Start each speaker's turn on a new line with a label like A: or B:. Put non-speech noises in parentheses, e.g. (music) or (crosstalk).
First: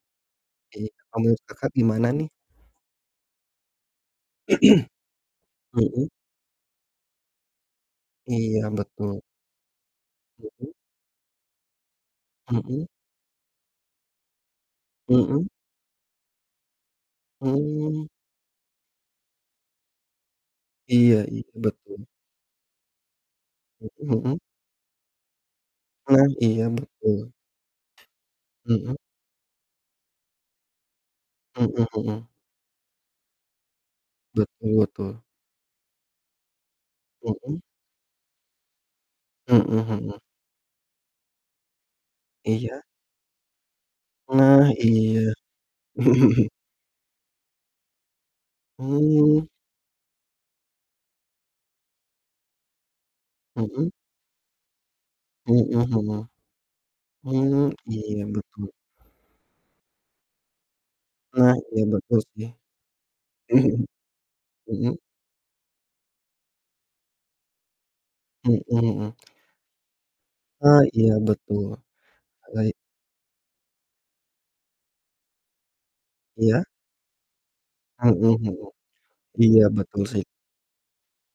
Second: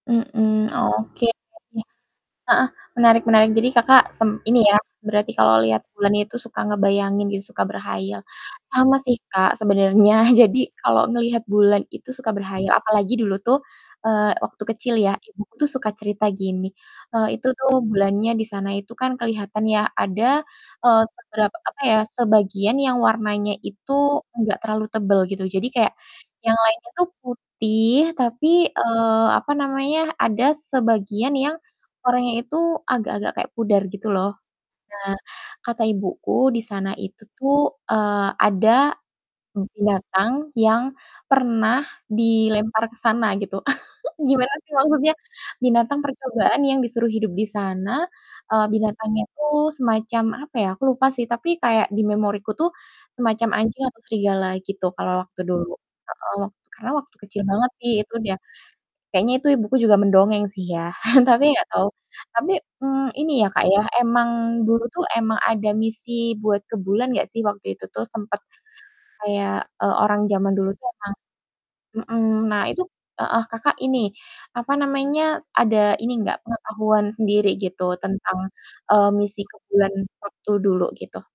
A: Mhm,
B: Oke, kalo
A: oke.
B: menurut Kakak gimana nih?
A: Heeh, menarik-menarik. Jadi Kakak sem ini ya, berarti
B: (clears throat)
A: kalau lihat
B: Mhm.
A: bulan itu suka ngebayangin gitu, suka berkhayal.
B: Iya,
A: Sama sih
B: betul.
A: Kak sebenarnya, (chuckles) jadi
B: Mhm.
A: kalau ngelihat bulan itu suka berkhayal.
B: Mhm.
A: Apalagi dulu tuh, eee waktu kecil ya,
B: Mhm.
A: ibuku tuh suka cerita gini, eee, itu tuh
B: Hmm.
A: bulannya di sana itu kan kelihatan ya, ada, eee
B: Iya iya,
A: beberap apa ya,
B: betul.
A: sebagian yang warnanya itu
B: Mhm mhm.
A: enggak terlalu tebel gitu. Jadi kayak
B: Nah.
A: yang
B: Iya
A: lainnya tuh
B: betul.
A: putih tapi,
B: Mhm.
A: eee apa namanya, ada sebagian yang
B: Mhm mhm.
A: warnanya itu agak-agak kayak pudar gitu loh.
B: Betul
A: Nah,
B: betul.
A: kata ibuku di sana itu tuh,
B: Mhm.
A: eee, ada, mmm,
B: Mhm mhm.
A: binatang yang pernah
B: Iya.
A: dilempar ke sana gitu. (chuckles) Gimana
B: Nah,
A: sih maksudnya?
B: iya.
A: Binatang
B: (chuckles)
A: percobaan yang disuruh hidup di sana. Eee, binatangnya
B: Hmm.
A: itu semacam apa ya? Aku lupa sih, tapi kayak di memoriku tuh, semacam anjing
B: Mhm.
A: atau serigala gitu, kalau waktu dulu.
B: Mhm mhm.
A: Heeh, karena waktu kecil
B: Hmm,
A: banget sih, itu
B: iya
A: dia.
B: betul.
A: Kayaknya itu ibuku juga mendongeng sih ya, (chuckles) tapi
B: Nah,
A: enggak
B: iya
A: tau.
B: betul sih.
A: Tapi, mmm, ini ya Kak ya,
B: (chuckles)
A: emang dulu
B: Mhm.
A: tuh emang ada misi buat ke bulan enggak sih waktu itu tuh, sempet
B: Mhm mhm.
A: kayak, e orang zaman dulu
B: Oh,
A: tuh emang
B: iya betul.
A: Mhm. Nah
B: Eee, i
A: itu heeh, Kakak ini, apa namanya, s ada ini enggak,
B: Iya.
A: pengetahuan sendiri gitu,
B: Mhm
A: tentang,
B: mhm.
A: eee, misi ke
B: Iya
A: bulan
B: betul sih.
A: waktu dulu gitu.